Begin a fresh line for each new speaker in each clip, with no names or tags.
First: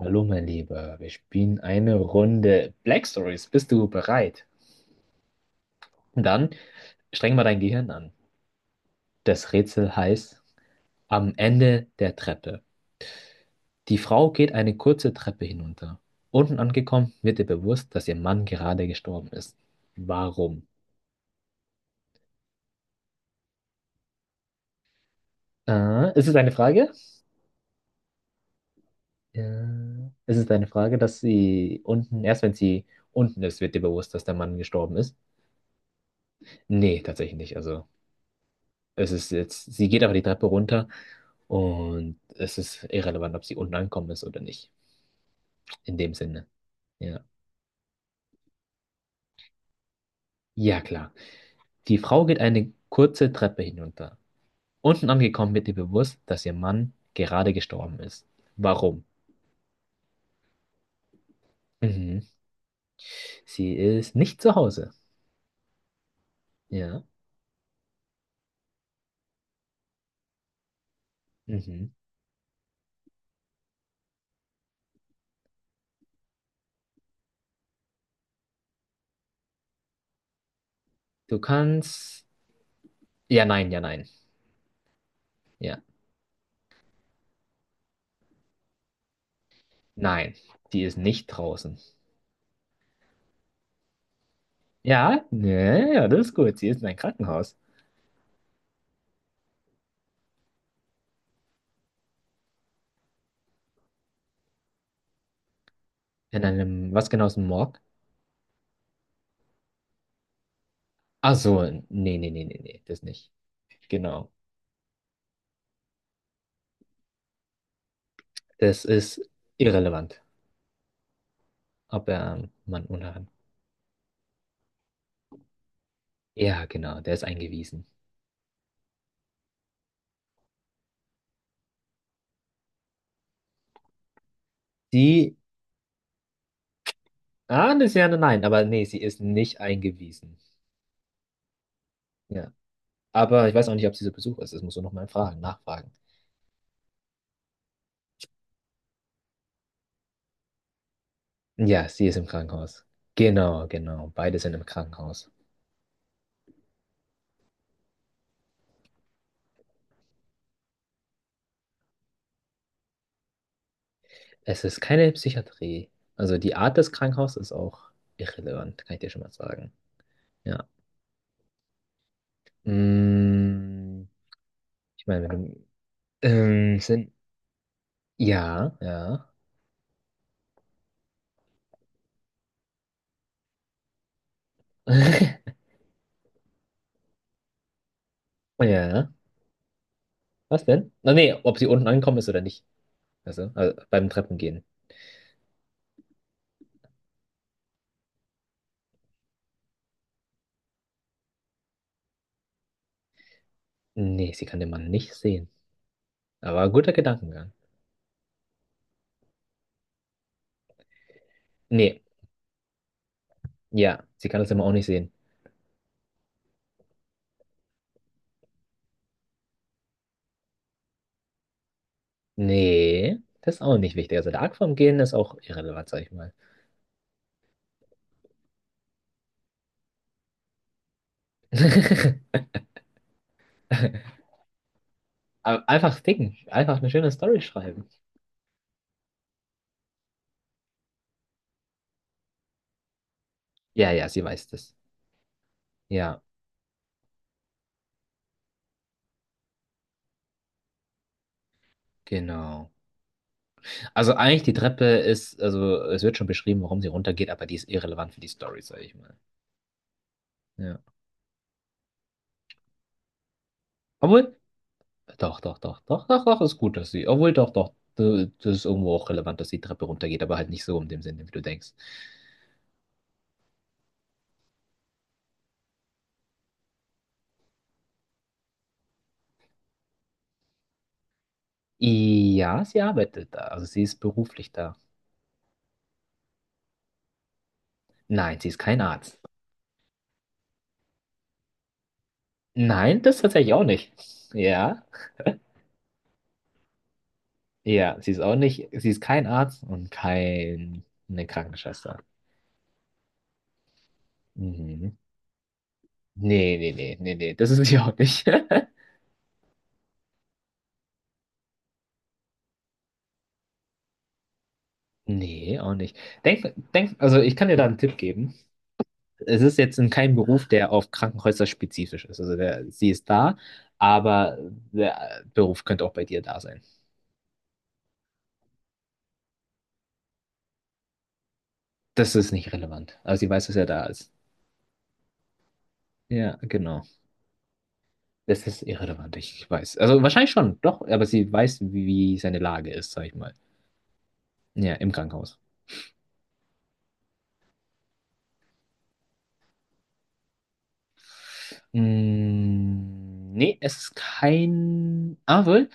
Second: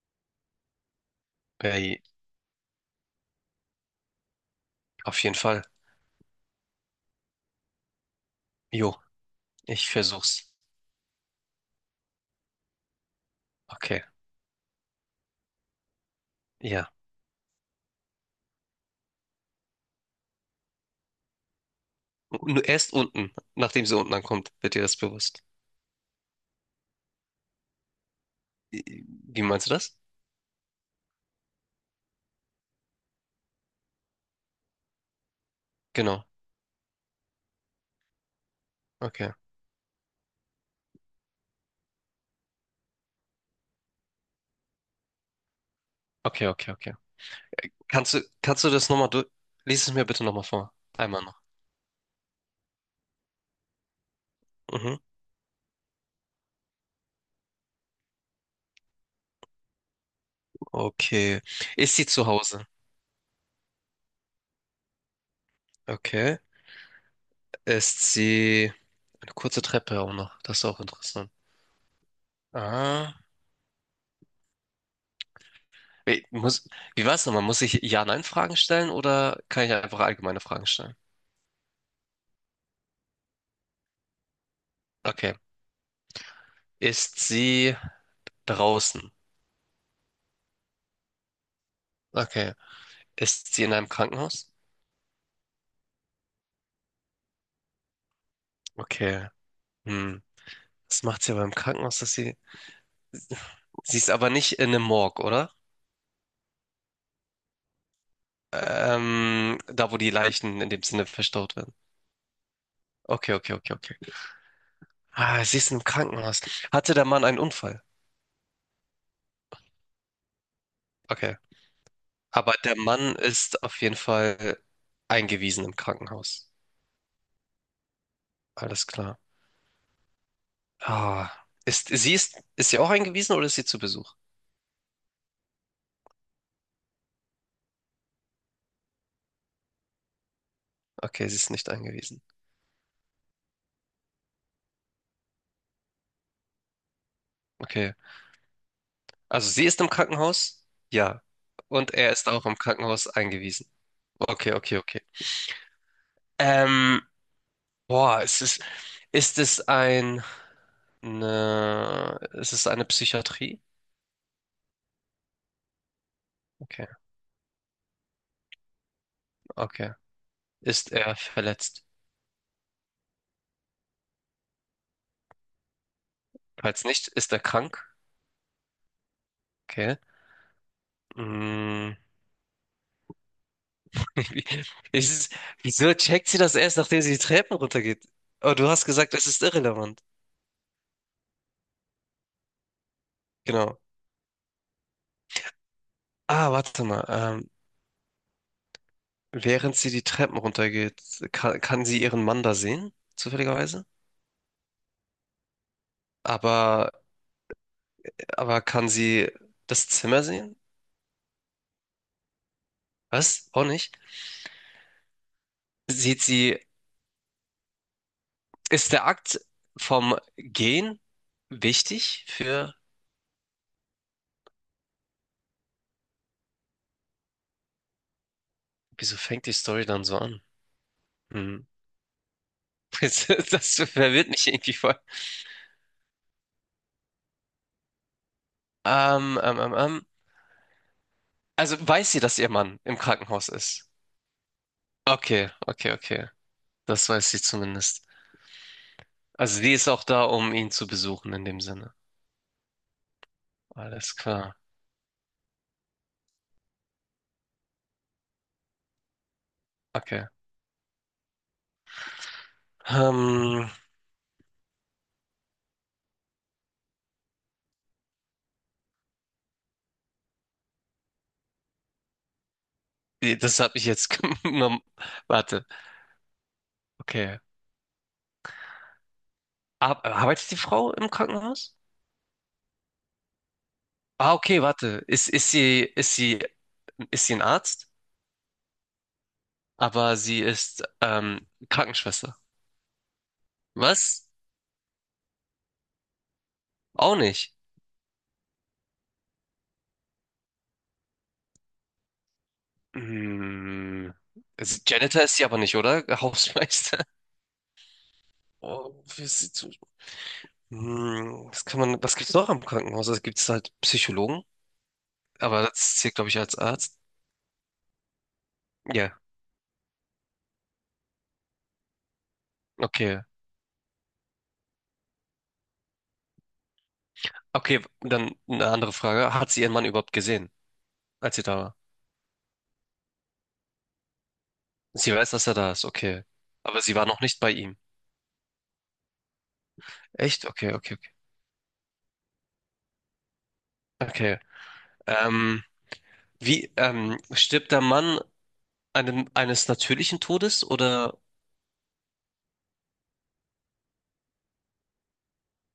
Hallo, mein Lieber, wir spielen eine
Ey,
Runde Black Stories. Bist du bereit?
auf jeden Fall.
Dann streng mal dein Gehirn an.
Jo,
Das
ich
Rätsel heißt
versuch's.
Am Ende der Treppe. Die
Okay,
Frau geht eine kurze Treppe hinunter. Unten
ja.
angekommen wird ihr bewusst, dass ihr Mann gerade gestorben ist. Warum?
Nur erst unten, nachdem sie unten ankommt, wird dir das bewusst.
Ist es eine Frage?
I- Wie meinst du das?
Ist es eine Frage, dass sie unten, erst wenn sie unten ist, wird ihr bewusst, dass der Mann gestorben ist?
Genau.
Nee, tatsächlich nicht. Also, es ist
Okay.
jetzt, sie geht aber die Treppe runter. Und es ist irrelevant, ob sie unten angekommen ist oder nicht. In dem Sinne.
Okay, okay, okay.
Ja.
Kannst du das nochmal durch? Lies es mir bitte nochmal vor.
Ja, klar.
Einmal noch.
Die Frau geht eine kurze Treppe hinunter.
Mhm.
Unten angekommen wird ihr bewusst, dass ihr Mann gerade gestorben ist. Warum?
Okay. Ist sie
Mhm.
zu Hause?
Sie ist nicht zu Hause.
Okay.
Ja.
Ist sie eine kurze Treppe auch noch? Das ist auch interessant.
Mhm.
Ah. Wie, muss, wie war's nochmal? Muss ich Ja-Nein-Fragen stellen oder kann ich einfach allgemeine Fragen stellen?
Du kannst. Ja, nein, ja, nein.
Okay.
Ja.
Ist sie draußen.
Nein. Die ist nicht draußen.
Okay. Ist sie in einem Krankenhaus?
Ja, ja, ja, das ist gut. Sie ist in einem Krankenhaus.
Okay. Hm. Was macht sie aber im Krankenhaus, dass sie. Sie ist aber nicht in einem Morg, oder?
In einem, was genau ist ein Morg?
Da, wo die Leichen in dem Sinne
Ach
verstaut
so,
werden.
nee, nee, nee, nee, nee, das nicht.
Okay, okay, okay, okay.
Genau.
Ah, sie ist im Krankenhaus. Hatte der Mann einen Unfall?
Das ist irrelevant,
Okay.
ob er
Aber der
Mann oder
Mann
Mann.
ist auf jeden Fall eingewiesen im Krankenhaus.
Ja, genau, der ist eingewiesen.
Alles klar. Ah, ist sie auch eingewiesen oder ist sie zu Besuch?
Sie, das ist ja nein, aber nee, sie ist nicht eingewiesen.
Okay, sie ist nicht eingewiesen.
Ja, aber ich weiß auch nicht, ob sie zu Besuch ist. Das musst du nochmal fragen, nachfragen.
Okay. Also sie ist im Krankenhaus? Ja.
Ja,
Und
sie
er
ist im
ist auch im
Krankenhaus.
Krankenhaus
Genau,
eingewiesen.
genau, beide sind
Okay,
im
okay, okay.
Krankenhaus.
Ähm, boah, ist es ein, eine, ist es eine Psychiatrie?
Es ist keine Psychiatrie. Also die Art
Okay,
des Krankenhauses ist auch irrelevant, kann ich dir schon mal sagen.
okay.
Ja.
Ist er verletzt?
Mm, ich meine, wenn du,
Falls nicht,
sind,
ist er krank?
ja, ja.
Okay. Mm. Es Ist Wieso checkt sie das erst, nachdem sie die Treppen runtergeht? Oh, du hast
Ja.
gesagt, es ist irrelevant.
Was denn? Na nee, ob sie unten angekommen ist oder nicht. Also,
Genau.
beim Treppengehen.
Ah, warte mal. Während sie die Treppen runtergeht, kann, kann sie ihren Mann da sehen, zufälligerweise?
Nee, sie kann den Mann nicht sehen. Aber
Aber,
guter Gedankengang.
aber kann sie das Zimmer sehen?
Nee,
Was? Auch nicht?
ja, sie kann das immer auch nicht sehen.
Sieht sie, ist der Akt vom Gehen wichtig für,
Nee, das ist auch nicht wichtig. Also der Akt vom Gehen ist auch irrelevant, sag ich mal.
wieso fängt die Story dann so an? Hm. Das, das verwirrt mich irgendwie voll.
Aber Einfach ficken. Einfach eine schöne Story schreiben.
Ähm, ähm, ähm, ähm. Also weiß sie, dass ihr Mann im Krankenhaus ist?
Ja, ja, sie weiß das.
Okay, okay,
Ja,
okay. Das weiß sie zumindest. Also die ist auch da, um ihn zu besuchen in dem Sinne.
genau. Also
Alles
eigentlich die
klar.
Treppe ist, also es wird schon beschrieben, warum sie runtergeht, aber die ist irrelevant für die Story, sag ich mal.
Okay.
Ja.
Ähm,
Obwohl, doch, doch, doch, doch, doch, doch, ist gut, dass sie. Obwohl, doch, doch, das ist irgendwo auch relevant, dass die Treppe runtergeht, aber halt nicht so in dem Sinne, wie du denkst.
das habe ich jetzt genommen. Warte. Okay. Ar Arbeitet die Frau im Krankenhaus?
Ja, sie arbeitet da. Also sie ist
Ah,
beruflich
okay,
da.
warte. Ist sie ein Arzt?
Nein, sie ist kein Arzt.
Aber sie ist Krankenschwester.
Nein, das tatsächlich auch nicht.
Was?
Ja,
Auch nicht.
ja, sie ist auch nicht. Sie ist kein Arzt und keine Krankenschwester.
Hm. Also
Mhm.
Janitor ist sie aber nicht, oder?
Nee, nee, nee,
Hausmeister.
nee, nee, das ist sie auch nicht.
Oh, wie ist sie zu... Hm, was gibt's noch am Krankenhaus? Also gibt es halt Psychologen,
Nee,
aber
auch nicht.
das zählt, glaube ich,
Denk,
als
denk,
Arzt.
also ich kann dir da einen Tipp geben.
Ja,
Es ist jetzt in keinem Beruf, der auf Krankenhäuser spezifisch ist. Also der, sie ist
okay.
da, aber der Beruf könnte auch bei dir da sein.
Okay, dann eine andere Frage. Hat sie ihren Mann überhaupt gesehen, als sie da war?
Das ist nicht relevant. Aber sie weiß, dass er da ist.
Sie weiß, dass er da ist, okay.
Ja, genau.
Aber sie war noch nicht bei ihm.
Das ist irrelevant, ich weiß. Also wahrscheinlich
Echt?
schon,
Okay,
doch,
okay,
aber
okay.
sie weiß, wie seine Lage ist, sag ich mal.
Okay.
Ja, im Krankenhaus.
Ähm, Stirbt der Mann einem, eines natürlichen Todes oder?
Nee, es ist kein.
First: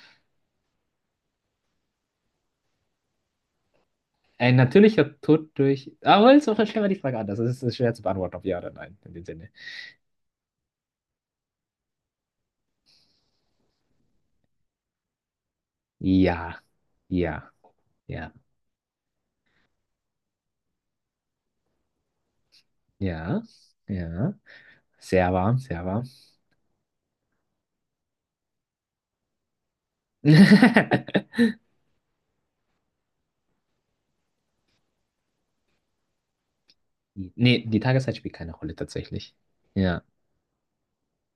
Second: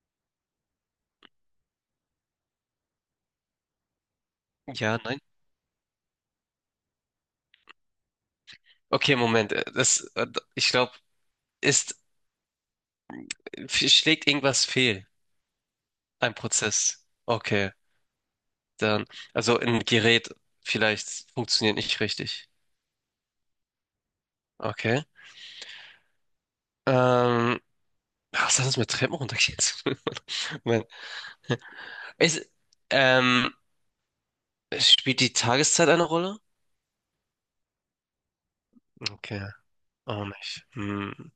Ein
Ja,
natürlicher
nein?
Tod durch. Ah, wohl, so stellen wir die Frage anders. Es ist schwer zu beantworten, ob ja oder nein, in
Okay,
dem Sinne.
Moment. Das, ich glaube, ist, schlägt irgendwas fehl. Ein
Ja,
Prozess.
ja,
Okay.
ja.
Dann, also ein Gerät vielleicht funktioniert nicht richtig.
Ja, ja.
Okay.
Sehr warm, sehr warm.
Ähm, Was hat das mit Treppen runtergeht? Moment. Ist, ähm, spielt die Tageszeit eine Rolle?
Nee, die Tageszeit spielt keine Rolle tatsächlich.
Okay,
Ja,
auch nicht. Hm.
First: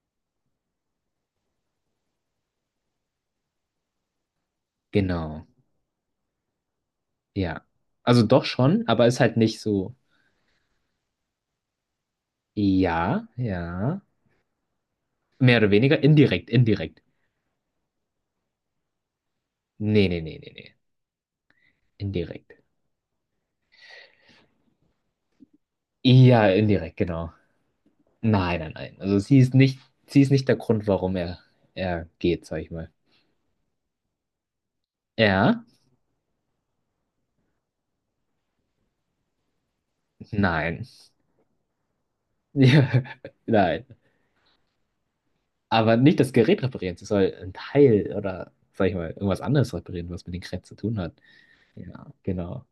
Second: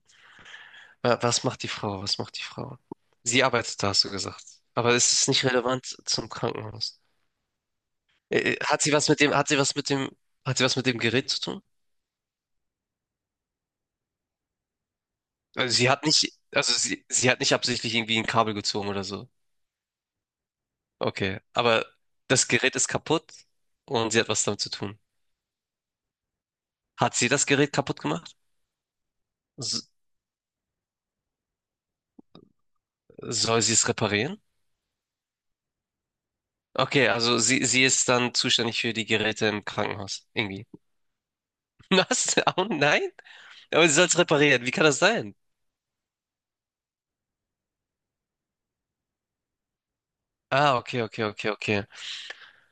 Was macht die Frau? Was macht die Frau? Sie arbeitet da, hast du gesagt. Aber es ist nicht
genau.
relevant zum Krankenhaus.
Ja. Also doch
Hat
schon,
sie
aber
was
ist
mit dem,
halt nicht so.
hat sie was mit dem Gerät zu tun?
Ja, ja. Mehr oder
Also sie
weniger
hat nicht,
indirekt,
also
indirekt.
sie hat nicht absichtlich irgendwie ein Kabel gezogen oder so.
Nee, nee, nee, nee, nee.
Okay. Aber das
Indirekt.
Gerät ist kaputt und sie hat was damit zu tun.
Ja, indirekt,
Hat sie
genau.
das Gerät kaputt gemacht?
Nein, nein, nein. Also
S
sie ist nicht der Grund, warum er, er geht, sag ich mal.
Soll sie es reparieren?
Ja?
Okay, also sie ist dann zuständig für die Geräte im Krankenhaus. Irgendwie.
Nein.
Was? Oh
Ja,
nein?
nein.
Aber sie soll es reparieren. Wie kann das sein?
Aber nicht das Gerät reparieren, sie soll ein Teil oder, sag ich mal, irgendwas anderes reparieren, was mit dem Gerät zu
Ah,
tun
okay,
hat.
okay, okay, okay.
Ja, genau.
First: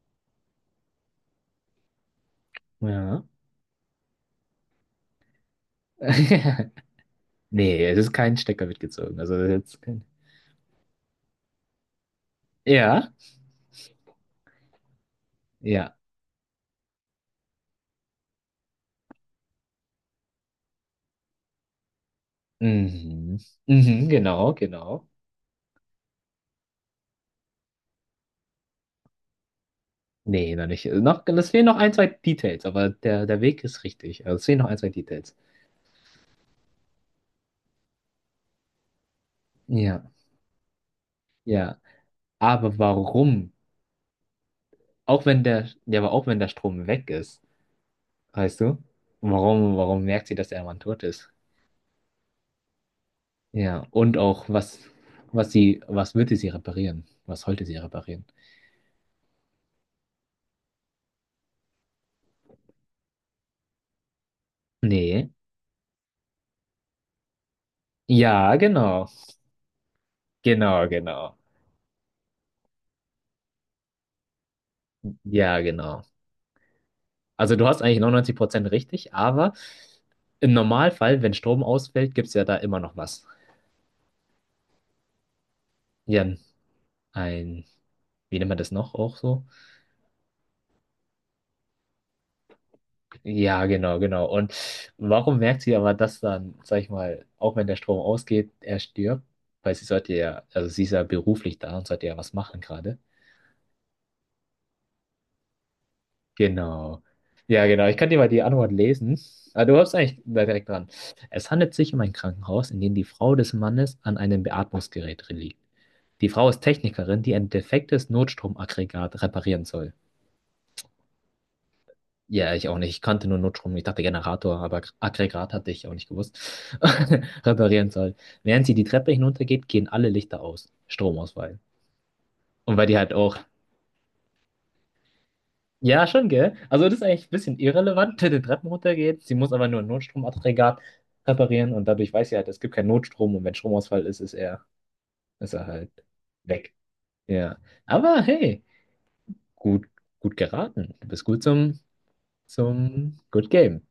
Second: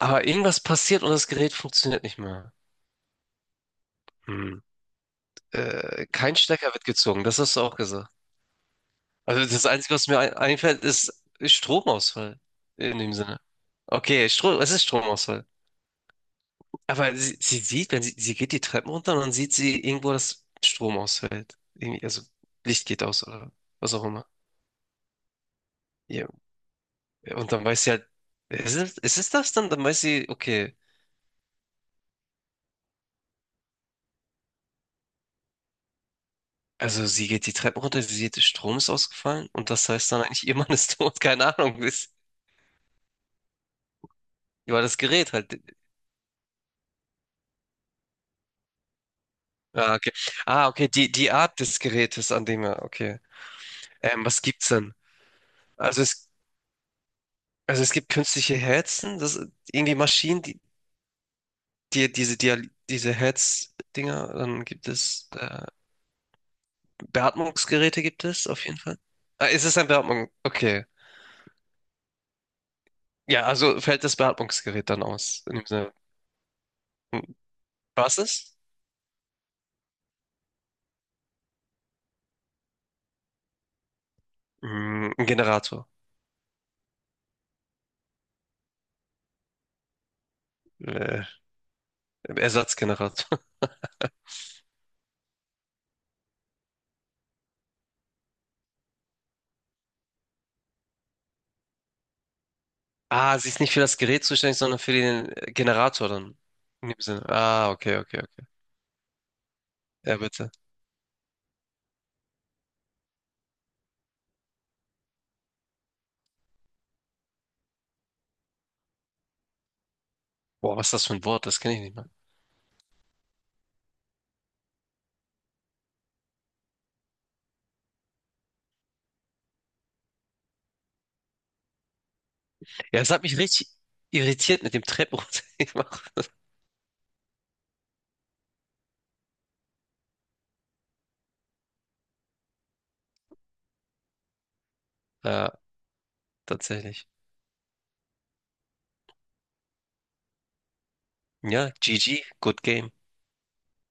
Aber irgendwas passiert und das Gerät funktioniert nicht mehr.
Ja.
Hm. Kein Stecker wird gezogen, das hast du auch
Nee, es
gesagt.
ist kein Stecker mitgezogen. Also das
Also
ist
das
jetzt
Einzige,
kein...
was mir ein einfällt, ist Stromausfall. In
Ja,
dem Sinne. Okay, Strom, es ist Stromausfall.
ja.
Aber sie sieht, wenn sie, sie geht die Treppen runter und dann sieht sie irgendwo, dass Strom ausfällt. Irgendwie, also Licht geht aus
Mhm.
oder was auch
Mhm,
immer.
genau, genau.
Ja. Und dann weiß sie halt, ist es das dann? Dann weiß sie,
Nee, noch
okay,
nicht. Noch, es fehlen noch ein, zwei Details, aber der, der Weg ist richtig. Also es fehlen noch ein, zwei Details.
also sie geht die Treppen runter, sie sieht, der Strom ist ausgefallen und das
Ja,
heißt dann eigentlich, ihr Mann ist tot, keine
ja.
Ahnung, ist,
Aber warum?
war das
Auch
Gerät
wenn
halt.
der, ja, aber auch wenn der Strom weg ist, weißt du? Warum,
Ah,
warum
okay.
merkt sie, dass der
Ah,
Mann
okay,
tot
die,
ist?
die Art des Gerätes, an dem er, okay.
Ja, und
Was
auch,
gibt's
was,
denn?
was sie,
Also
was
es,
würde sie reparieren? Was sollte sie
also es gibt
reparieren?
künstliche Herzen, das irgendwie Maschinen, die, die, diese Herz-Dinger, dann gibt es
Nee.
Beatmungsgeräte gibt es
Ja,
auf jeden Fall.
genau.
Ah, ist es ein Beatmung? Okay.
Genau, genau.
Ja, also fällt das Beatmungsgerät dann aus. In
Ja,
dem Sinne.
genau.
Hm,
Also du hast eigentlich
was
neunundneunzig
ist?
Prozent richtig, aber im Normalfall, wenn Strom ausfällt, gibt es ja da immer noch was.
Mm, ein Generator.
Ja, ein, wie nennt man das noch auch so?
Äh, Ersatzgenerator.
Ja, genau, genau. Und warum merkt sie aber das dann, sag ich mal, auch wenn der Strom ausgeht, er stirbt? Weil sie sollte ja, also sie ist ja beruflich da und sollte ja was machen gerade.
Ah, sie ist nicht für das Gerät zuständig, sondern für den Generator dann. In dem
Genau.
Sinne.
Ja,
Ah,
genau. Ich
okay,
kann dir
okay,
mal die
okay.
Antwort lesen. Ah, du hast
Ja,
eigentlich da
bitte.
direkt dran. Es handelt sich um ein Krankenhaus, in dem die Frau des Mannes an einem Beatmungsgerät liegt. Die Frau ist Technikerin, die ein defektes Notstromaggregat reparieren soll.
Boah, was ist das für ein Wort? Das kenne ich nicht mal.
Ja, ich auch nicht. Ich kannte nur Notstrom. Ich dachte Generator, aber Aggregat hatte ich auch nicht gewusst. Reparieren soll. Während sie die Treppe hinuntergeht, gehen alle Lichter aus. Stromausfall. Und weil die
Ja, es
halt
hat
auch
mich richtig irritiert mit dem Treppe
ja,
runtergemacht.
schon, gell? Also das ist eigentlich ein bisschen irrelevant, wenn die Treppen runtergeht. Sie muss aber nur ein Notstromaggregat reparieren und dadurch weiß sie halt, es gibt keinen Notstrom und wenn Stromausfall ist,
Ja,
ist er halt weg.
tatsächlich.
Ja. Aber hey, gut, gut geraten. Du bist gut
Ja,
zum,
GG, good game.
zum Good Game.